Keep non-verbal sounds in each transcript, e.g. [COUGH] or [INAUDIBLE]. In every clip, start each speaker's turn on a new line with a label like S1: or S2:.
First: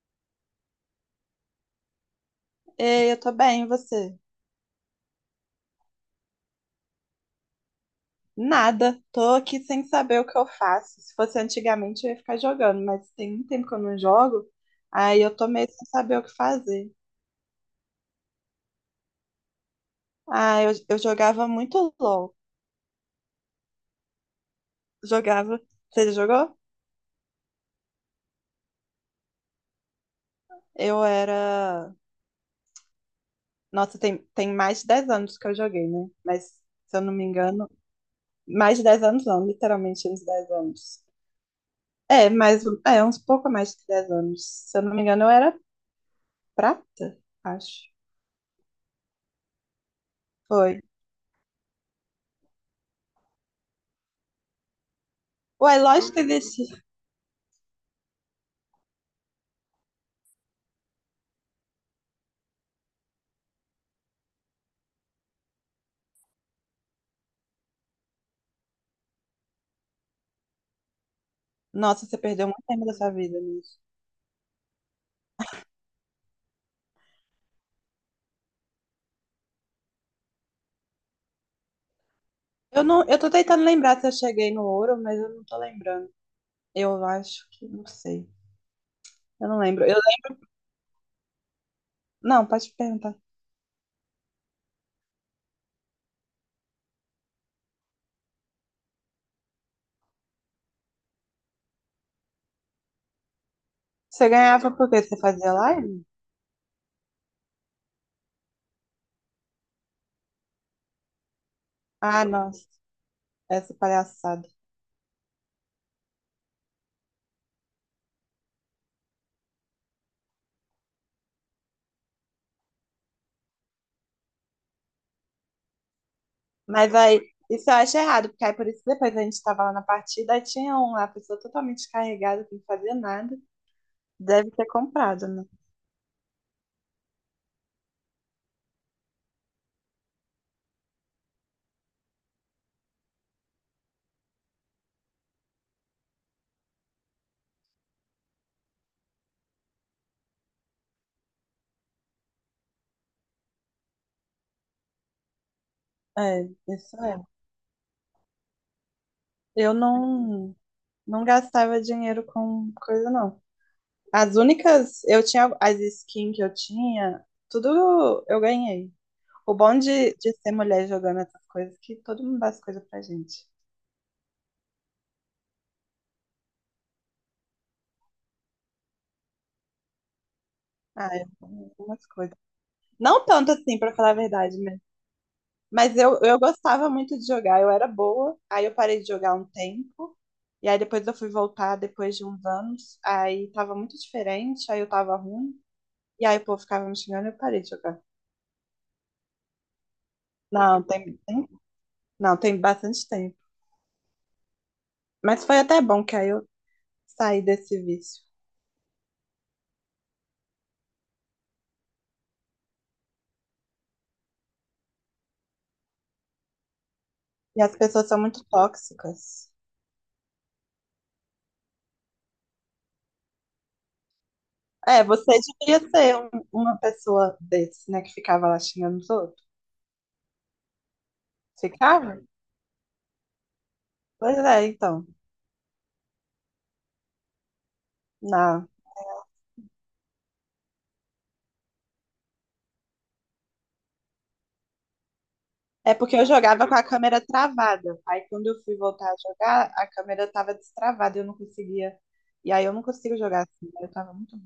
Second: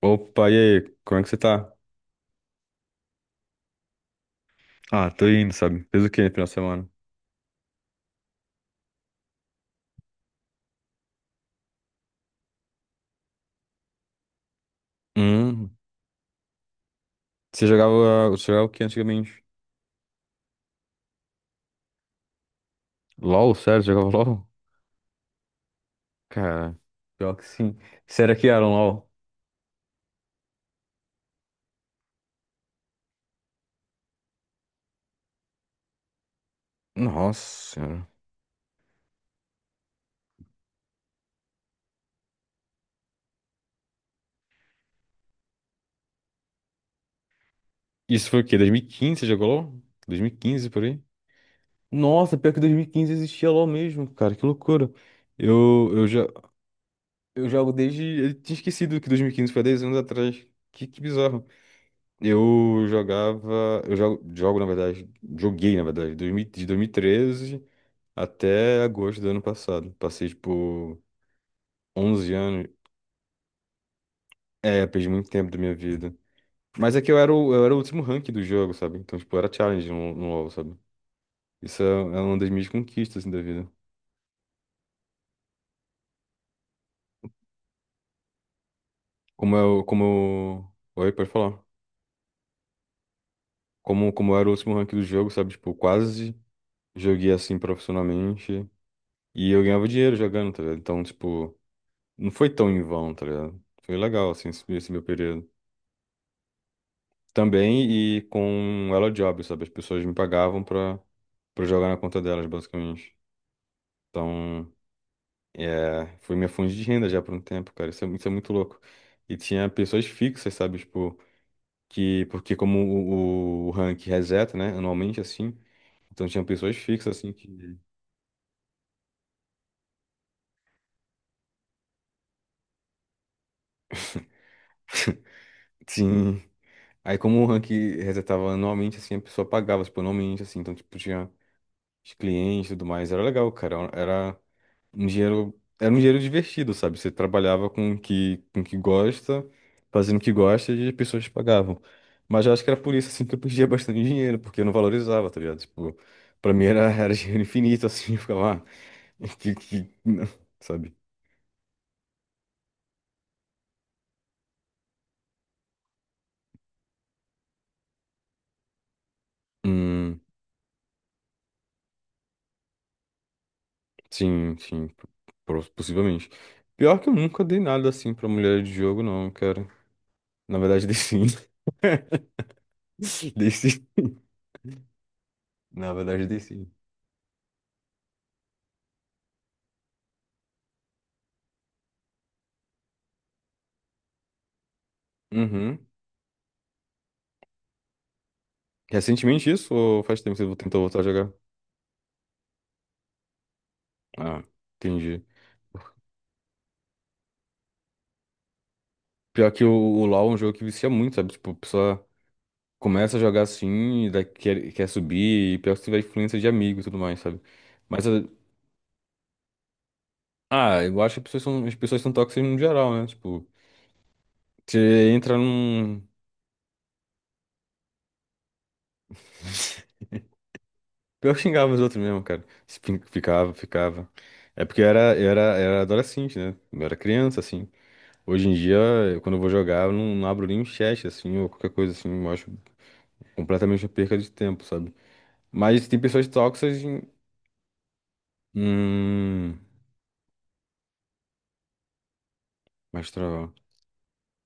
S1: Opa, e aí? Como é que você tá?
S2: Ei, eu tô bem, e você?
S1: Ah, tô indo, sabe? Fez o quê no final de semana?
S2: Nada, tô aqui sem saber o que eu faço. Se fosse antigamente, eu ia ficar jogando, mas tem um tempo que eu não jogo, aí eu tô meio
S1: Hum,
S2: sem saber o que fazer.
S1: você jogava o que antigamente?
S2: Ah, eu jogava muito LOL.
S1: LOL, sério? Você jogava LOL?
S2: Jogava. Você já jogou?
S1: Cara, pior que sim. Será que era um LOL?
S2: Eu era. Nossa, tem mais de 10 anos que eu joguei, né? Mas, se eu não me engano,
S1: Nossa senhora.
S2: mais de 10 anos não, literalmente uns 10 anos. É, mas é uns pouco mais de 10 anos. Se eu não me engano, eu era prata, acho.
S1: Isso foi o quê? 2015 você jogou LOL? 2015,
S2: Foi.
S1: por aí? Nossa, pior que 2015 existia LOL mesmo, cara. Que loucura.
S2: Ué,
S1: Eu, eu,
S2: lógico
S1: já,
S2: que existe.
S1: eu jogo desde. Eu tinha esquecido que 2015 foi 10 anos atrás. Que bizarro. Eu jogava. Eu jogo, jogo, na verdade. Joguei, na verdade, 2013 até agosto do ano passado. Passei, tipo,
S2: Nossa, você
S1: 11
S2: perdeu muito
S1: anos.
S2: tempo da sua vida nisso.
S1: É, perdi muito tempo da minha vida. Mas é que eu era o último rank do jogo, sabe? Então, tipo, era challenge no LoL, sabe? Isso é uma das minhas conquistas,
S2: Eu tô
S1: assim, da
S2: tentando
S1: vida.
S2: lembrar se eu cheguei no ouro, mas eu não tô lembrando. Eu acho que não sei. Eu
S1: Como
S2: não
S1: eu.
S2: lembro.
S1: Como eu. Oi, pode falar.
S2: Não, pode perguntar.
S1: Como eu era o último rank do jogo, sabe? Tipo, quase joguei assim profissionalmente. E eu ganhava dinheiro jogando, tá ligado? Então, tipo. Não foi tão em vão, tá ligado? Foi
S2: Você
S1: legal, assim, esse
S2: ganhava por
S1: esse
S2: quê?
S1: meu
S2: Você
S1: período.
S2: fazia live?
S1: Também e com Elo Job, sabe? As pessoas me pagavam pra jogar na conta
S2: Ah,
S1: delas,
S2: nossa,
S1: basicamente.
S2: essa palhaçada.
S1: Então, é, foi minha fonte de renda já por um tempo, cara. Isso é muito louco. E tinha pessoas fixas, sabe? Tipo, porque como o rank reseta, né? Anualmente, assim. Então tinha pessoas
S2: Mas
S1: fixas,
S2: aí,
S1: assim,
S2: isso eu
S1: que.
S2: acho errado, porque aí por isso que depois a gente tava lá na partida, aí tinha um lá, a pessoa totalmente carregada, que não fazia nada. Deve ter comprado, né?
S1: Sim. Aí como o rank resetava anualmente, assim, a pessoa pagava, tipo, anualmente, assim. Então, tipo, tinha os clientes e tudo mais. Era legal, cara. Era um dinheiro divertido, sabe? Você trabalhava com o que gosta, fazendo o que gosta e as pessoas te pagavam. Mas eu acho que era por isso, assim, que eu perdia bastante dinheiro, porque eu não valorizava, tá ligado? Tipo,
S2: É,
S1: pra mim era,
S2: isso
S1: era
S2: é.
S1: dinheiro infinito, assim, [LAUGHS] eu ficava, ah, [LAUGHS] que,
S2: Eu
S1: que, não",
S2: não,
S1: sabe?
S2: Não gastava dinheiro com coisa, não. As únicas, eu tinha as skins que eu tinha, tudo eu ganhei. O bom de,
S1: Hum,
S2: de ser mulher jogando essas coisas é que todo mundo dá as coisas pra gente.
S1: sim, sim, possivelmente. Pior que eu nunca dei nada, assim, pra mulher de jogo, não, cara. Na verdade, dei
S2: Ah,
S1: sim.
S2: eu ganhei algumas
S1: [LAUGHS]
S2: coisas. Não
S1: Dei
S2: tanto
S1: sim.
S2: assim, pra falar a verdade, né?
S1: Na
S2: Mas eu,
S1: verdade,
S2: eu
S1: dei sim.
S2: gostava muito de jogar, eu era boa. Aí eu parei de jogar um tempo. E aí depois eu fui voltar depois de uns anos. Aí tava muito diferente, aí eu tava ruim.
S1: Uhum.
S2: E aí o povo ficava me xingando e eu parei de jogar.
S1: Recentemente isso ou faz tempo que você tentou
S2: Não,
S1: voltar a jogar?
S2: não, tem bastante tempo.
S1: Ah, entendi.
S2: Mas foi até bom, que aí eu sair desse vício.
S1: Pior que o LoL é um jogo que vicia muito, sabe? Tipo, a pessoa começa a jogar assim, e daí quer subir, e pior que você vai influência de amigo e tudo mais, sabe?
S2: E as
S1: Mas,
S2: pessoas são muito tóxicas.
S1: ah, eu acho que as pessoas são tóxicas no geral, né? Tipo,
S2: É,
S1: você
S2: você
S1: entra
S2: devia
S1: num.
S2: ser uma pessoa desse, né, que ficava lá xingando os outros.
S1: [LAUGHS] Pior que xingava os outros
S2: Ficava?
S1: mesmo, cara. Se fin- Ficava, ficava.
S2: Pois
S1: É
S2: é,
S1: porque eu
S2: então.
S1: era, eu era, era adolescente, né? Eu era criança, assim. Hoje em
S2: Não.
S1: dia, quando eu vou jogar, eu não abro nem o chat, assim, ou qualquer coisa assim. Eu acho completamente uma perca de tempo, sabe? Mas
S2: É
S1: tem
S2: porque eu
S1: pessoas
S2: jogava com
S1: tóxicas
S2: a
S1: em.
S2: câmera travada. Aí quando eu fui voltar a
S1: Hum,
S2: jogar, a câmera tava destravada e eu não conseguia. E aí eu não
S1: mas
S2: consigo jogar assim, né? Eu tava muito.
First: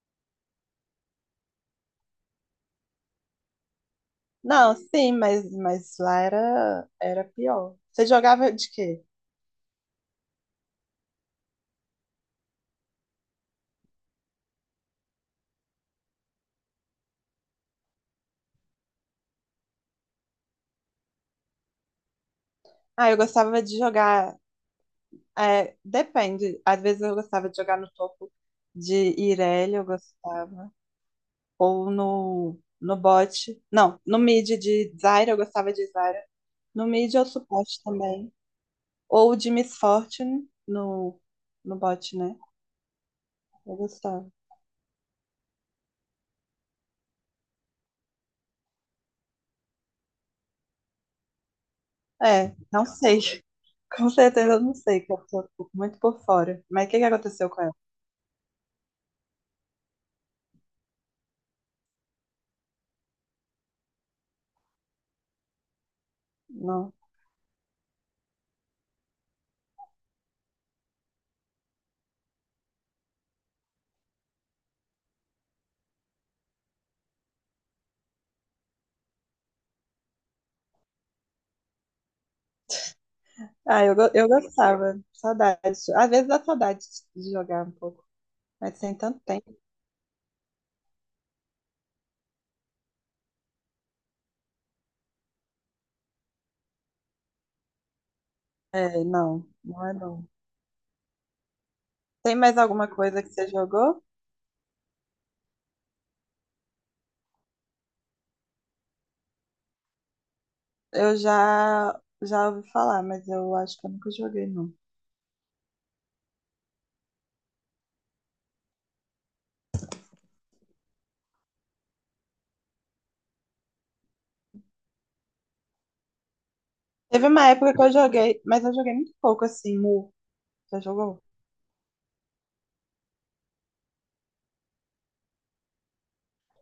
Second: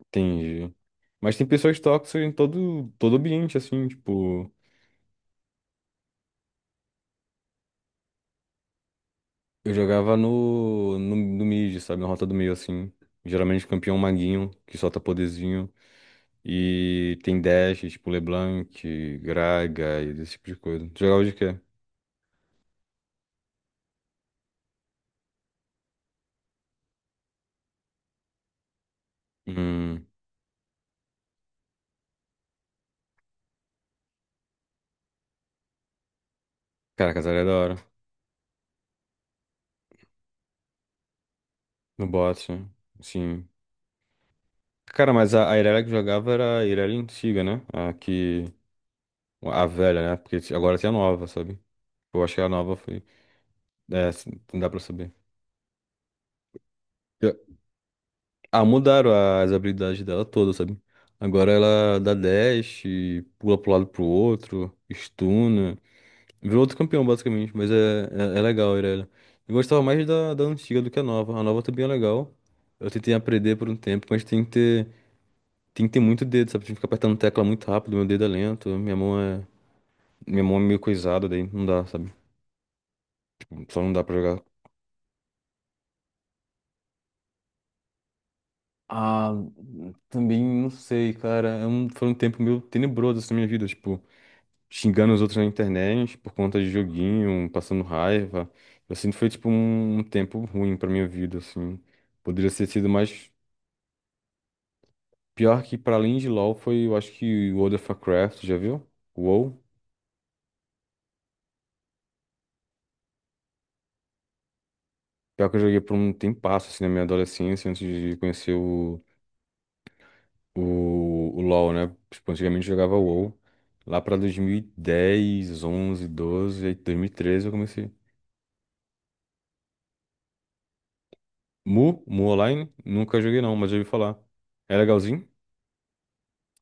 S1: entendi. Mas tem pessoas tóxicas em todo ambiente, assim, tipo.
S2: Não, sim, mas lá era pior. Você jogava de quê?
S1: Eu jogava no mid, sabe? Na rota do meio, assim. Geralmente campeão maguinho, que solta poderzinho. E tem dash, tipo LeBlanc, Graga e esse tipo de coisa. Tu jogava de quê?
S2: Ah, eu gostava de jogar. É, depende. Às vezes eu gostava de jogar no topo de Irelia, eu
S1: Hum,
S2: gostava. Ou no bot. Não, no mid de Zyra, eu gostava de Zyra. No mid
S1: cara,
S2: eu
S1: Casaria é da
S2: suporte
S1: hora.
S2: também. Ou de Miss Fortune no
S1: No
S2: bot, né?
S1: bot, sim.
S2: Eu gostava.
S1: Cara, mas a Irelia que jogava era a Irelia antiga, né? A que. A velha, né? Porque agora tem a nova, sabe? Eu acho que a
S2: É,
S1: nova
S2: não
S1: foi.
S2: sei. [LAUGHS]
S1: É,
S2: Com
S1: assim,
S2: certeza
S1: não
S2: eu
S1: dá
S2: não
S1: pra
S2: sei, que
S1: saber.
S2: eu tô muito por fora. Mas o que que
S1: Eu-
S2: aconteceu com ela?
S1: Ah, mudaram as habilidades dela toda, sabe? Agora ela dá dash, pula pro lado pro outro, stuna. Virou outro
S2: Não.
S1: campeão, basicamente. Mas é, é legal, a Irelia. Eu gostava mais da antiga do que a nova. A nova também é legal. Eu tentei aprender por um tempo, mas tem que ter muito dedo, sabe? Tem que ficar apertando tecla muito rápido, meu dedo é lento, minha mão é. Minha mão é meio coisada, daí não dá, sabe? Só
S2: Ah,
S1: não dá pra
S2: eu
S1: jogar.
S2: gostava. Saudade. Às vezes dá saudade de jogar um pouco. Mas sem tanto
S1: Ah,
S2: tempo.
S1: também não sei, cara. Foi um tempo meio tenebroso assim, na minha vida, tipo, xingando os outros na internet por conta de joguinho, passando raiva. Eu
S2: É,
S1: sinto que foi,
S2: não,
S1: tipo,
S2: não é
S1: um
S2: não.
S1: tempo ruim pra minha vida, assim.
S2: Tem
S1: Poderia
S2: mais
S1: ter sido
S2: alguma coisa que
S1: mais.
S2: você jogou?
S1: Pior que, pra além de LoL, foi, eu acho que World of Warcraft, já viu? WoW.
S2: Eu já ouvi falar, mas eu acho que eu nunca joguei, não.
S1: Pior que eu joguei por um tempasso, assim, na minha adolescência, antes de conhecer o LoL, né? Tipo, antigamente eu jogava WoW. Lá pra 2010, 11, 12, aí
S2: Teve
S1: 2013
S2: uma
S1: eu
S2: época que
S1: comecei.
S2: eu joguei, mas eu joguei muito pouco, assim, Mu. Já jogou?
S1: Mu, Mu Online, nunca joguei não, mas já ouvi falar. É legalzinho?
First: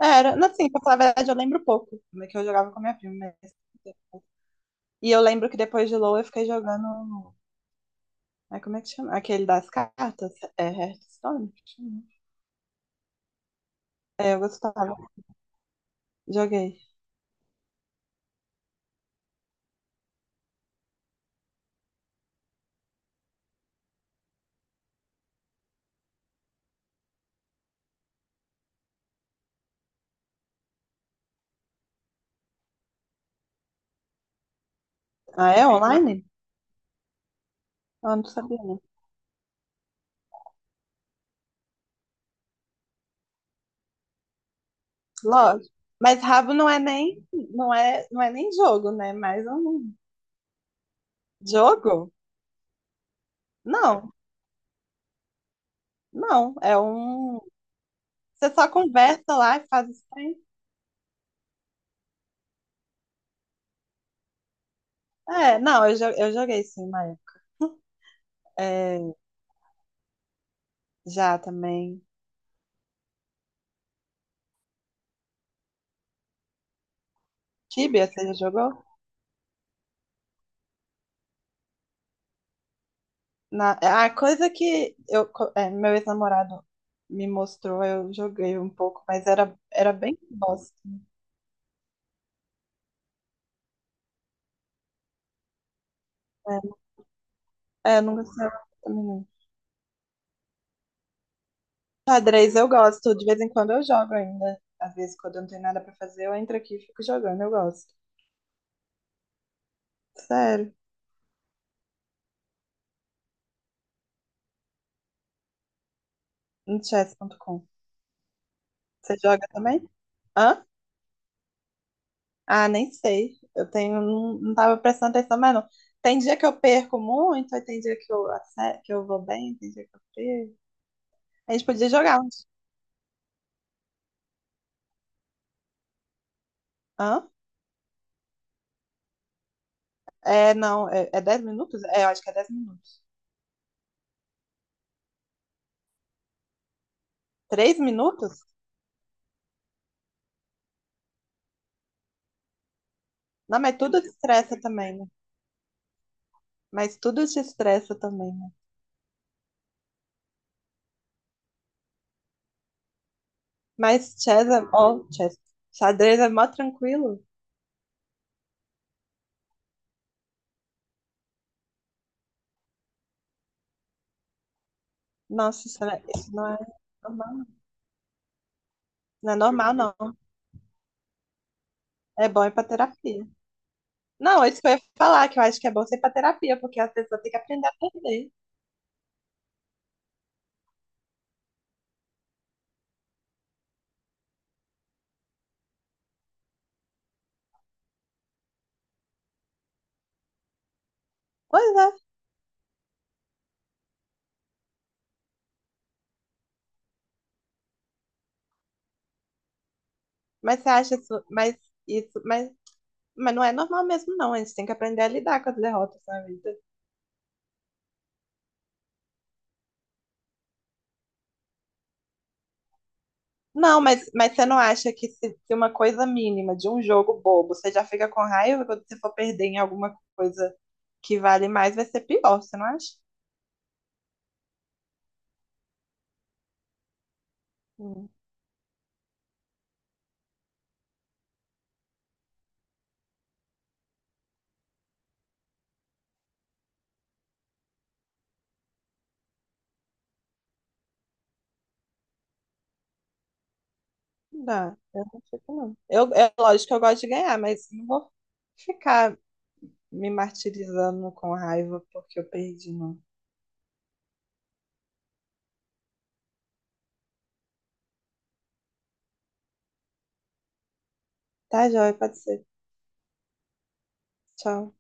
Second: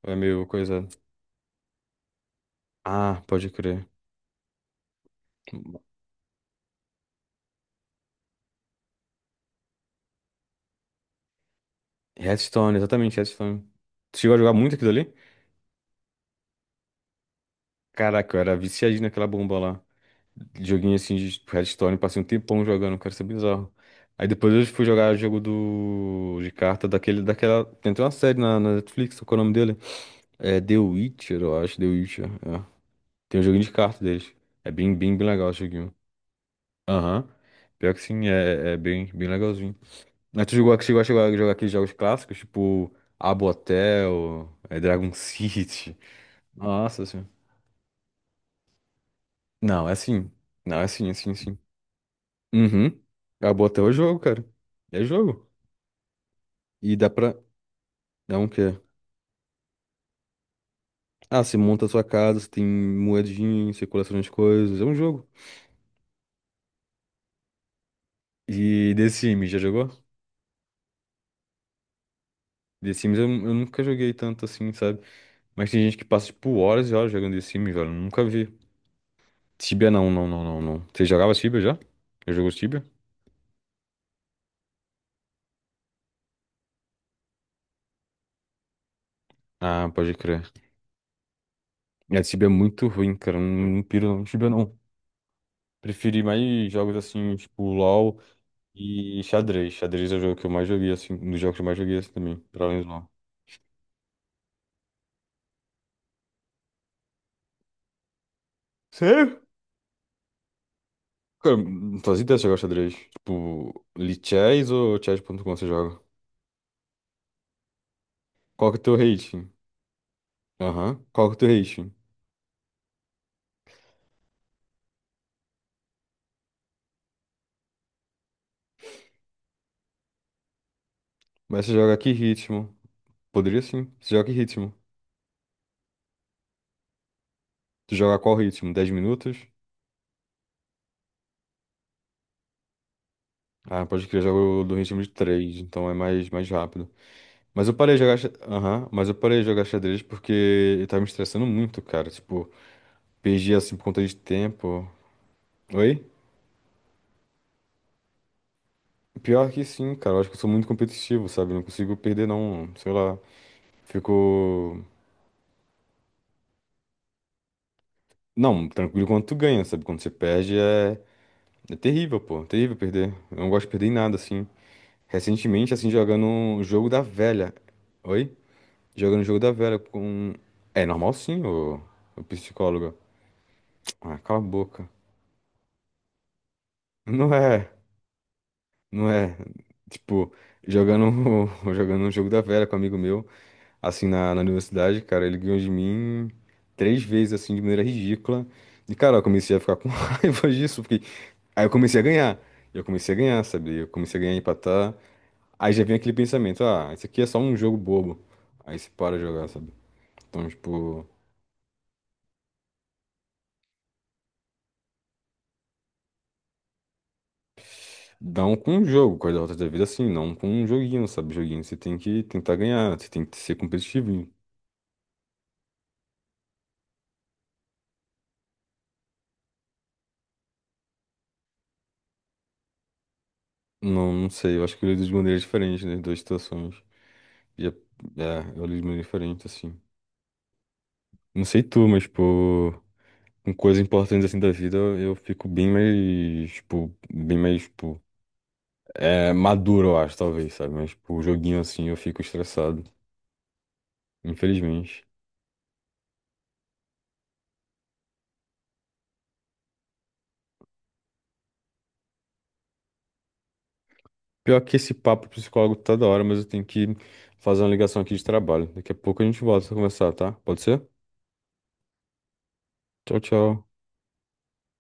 S2: É,
S1: Ou é
S2: era,
S1: meio
S2: não, assim, pra
S1: coisa.
S2: falar a verdade, eu lembro pouco, né, que eu jogava com a minha
S1: Ah,
S2: prima.
S1: pode
S2: Mas-
S1: crer.
S2: E eu lembro que depois de LoL eu fiquei jogando, é como é que chama? Aquele das cartas, é Hearthstone? Que chama?
S1: Hearthstone, exatamente, Hearthstone. Você chegou
S2: É,
S1: a
S2: eu
S1: jogar muito aquilo
S2: gostava,
S1: ali?
S2: joguei.
S1: Caraca, eu era viciadinho naquela bomba lá. Joguinho assim de Hearthstone, passei um tempão jogando, cara, isso é bizarro. Aí depois eu fui jogar jogo de carta daquele, daquela. Tem até uma série na Netflix, qual é o nome dele? É The Witcher, eu acho, The Witcher. É. Tem um joguinho de carta deles. É bem, bem, bem legal
S2: Ah,
S1: esse
S2: é
S1: joguinho.
S2: online?
S1: Aham. Pior que
S2: Eu não
S1: sim,
S2: sabia.
S1: é, bem, bem legalzinho. Mas tu jogou, chegou a chegar a jogar aqueles jogos clássicos, tipo Habbo Hotel, é, Dragon [LAUGHS]
S2: Lógico.
S1: City.
S2: Mas rabo
S1: Nossa senhora.
S2: não é nem jogo, né? Mais
S1: Não,
S2: um
S1: é sim. Não, é sim, é sim, é sim.
S2: jogo?
S1: Uhum. Habbo Hotel é
S2: Não,
S1: jogo, cara. É jogo.
S2: não. É
S1: E dá pra.
S2: um.
S1: É um
S2: Você só
S1: quê?
S2: conversa lá e faz isso aí.
S1: Ah, você monta a sua casa, você tem moedinha, você coleciona as coisas. É um jogo.
S2: É, não, eu joguei sim uma época. [LAUGHS]
S1: E
S2: É,
S1: The Sims, já jogou?
S2: já também.
S1: The Sims eu nunca joguei tanto assim, sabe? Mas tem gente que passa, tipo, horas e horas jogando The Sims, velho. Eu
S2: Tibia,
S1: nunca
S2: você já
S1: vi.
S2: jogou?
S1: Tibia não, não, não, não, não. Você jogava Tibia já? Já jogou Tibia?
S2: Na, a coisa que é, meu ex-namorado me mostrou, eu joguei um pouco, mas era,
S1: Ah,
S2: era
S1: pode
S2: bem
S1: crer.
S2: bosta.
S1: É, Tibia é muito ruim, cara. Eu não piro não. Tibia não. Preferi mais jogos assim, tipo,
S2: É, eu não
S1: LoL
S2: gostava também.
S1: e
S2: Não.
S1: xadrez. Xadrez é o jogo que eu mais joguei, assim, um dos jogos que eu mais joguei assim também,
S2: Xadrez
S1: pra
S2: eu
S1: além do LoL.
S2: gosto, de vez em quando eu jogo ainda. Às vezes, quando eu não tenho nada pra fazer, eu entro aqui e fico jogando, eu gosto.
S1: Sério?
S2: Sério,
S1: Cara, não fazia ideia de jogar xadrez. Tipo, Lichess ou chess.com você joga?
S2: no chess.com.
S1: Qual que é o teu
S2: Você joga
S1: rating?
S2: também? Hã?
S1: Aham. Qual que é o teu rating?
S2: Ah, nem sei. Não tava prestando atenção, mas não. Tem dia que eu perco muito, aí tem dia que que eu vou bem, tem dia que eu perco. A gente
S1: Mas você
S2: podia
S1: joga que
S2: jogar uns.
S1: ritmo? Poderia sim. Você joga que ritmo?
S2: Hã?
S1: Tu joga qual ritmo? 10 minutos?
S2: É, não, é 10 minutos? É, eu acho que é 10 minutos.
S1: Ah, pode crer, eu jogo do ritmo de 3 então é mais rápido. Mas eu
S2: três
S1: parei de jogar,
S2: minutos?
S1: aham, mas eu parei de jogar xadrez porque eu tava me estressando muito, cara. Tipo, perdi
S2: Não,
S1: assim
S2: mas
S1: por
S2: tudo
S1: conta
S2: te
S1: de
S2: estressa
S1: tempo.
S2: também, né?
S1: Oi?
S2: Mas tudo te estressa também, né?
S1: Pior que sim, cara. Eu acho que eu sou muito competitivo, sabe? Eu não consigo perder, não. Sei lá.
S2: Mas chess é,
S1: Fico.
S2: ó, chess, xadrez é mó tranquilo.
S1: Não, tranquilo quando tu ganha, sabe? Quando você perde é. É terrível, pô. Terrível perder. Eu não gosto de perder em nada, assim.
S2: Nossa,
S1: Recentemente,
S2: isso,
S1: assim, jogando
S2: isso não é
S1: um jogo da
S2: normal.
S1: velha.
S2: Não.
S1: Oi? Jogando um
S2: É
S1: jogo da
S2: normal,
S1: velha
S2: não.
S1: com. É normal sim, o
S2: É bom ir pra
S1: psicólogo.
S2: terapia.
S1: Ah, cala a
S2: Não, é isso que eu ia
S1: boca.
S2: falar, que eu acho que é bom ser pra terapia, porque as pessoas têm
S1: Não
S2: que aprender
S1: é,
S2: a perder.
S1: não é. Tipo, jogando, [LAUGHS] jogando um jogo da velha com um amigo meu, assim, na universidade, cara, ele ganhou de mim 3 vezes, assim, de maneira ridícula. E, cara, eu comecei a ficar com [LAUGHS] raiva disso, porque. Aí eu
S2: Pois é,
S1: comecei a ganhar. Eu comecei a ganhar, sabe? Eu comecei a ganhar, empatar. Aí já vem aquele pensamento, ah, isso aqui é só um jogo bobo. Aí você para de jogar, sabe? Então,
S2: mas você acha
S1: tipo,
S2: isso, isso, mas, mas não é normal mesmo, não. A gente tem que aprender a lidar com as derrotas na vida.
S1: não com um jogo, com as derrotas da vida assim, não com um joguinho, sabe? Joguinho você tem que tentar ganhar, você tem que ser
S2: Não, mas,
S1: competitivo.
S2: mas você não acha que se uma coisa mínima de um jogo bobo, você já fica com raiva quando você for perder em alguma coisa que vale mais, vai ser pior, você não acha?
S1: Não, não sei, eu acho que eu lido de maneiras diferentes nas duas situações. E é,
S2: Hum.
S1: é, eu lido de maneira diferente, assim. Não sei tu, mas, tipo, com coisas importantes assim da vida, eu fico bem mais, tipo, maduro, eu acho, talvez, sabe? Mas, tipo, joguinho assim, eu fico estressado,
S2: Não dá,
S1: infelizmente.
S2: eu não fico, não. É lógico que eu gosto de ganhar, mas não vou ficar me martirizando com raiva porque eu perdi, não.
S1: Pior que esse papo psicólogo tá da hora, mas eu tenho que fazer uma ligação aqui de trabalho. Daqui a pouco a gente volta a conversar, tá? Pode ser?
S2: Tá, joia, pode ser.
S1: Tchau, tchau.
S2: Tchau.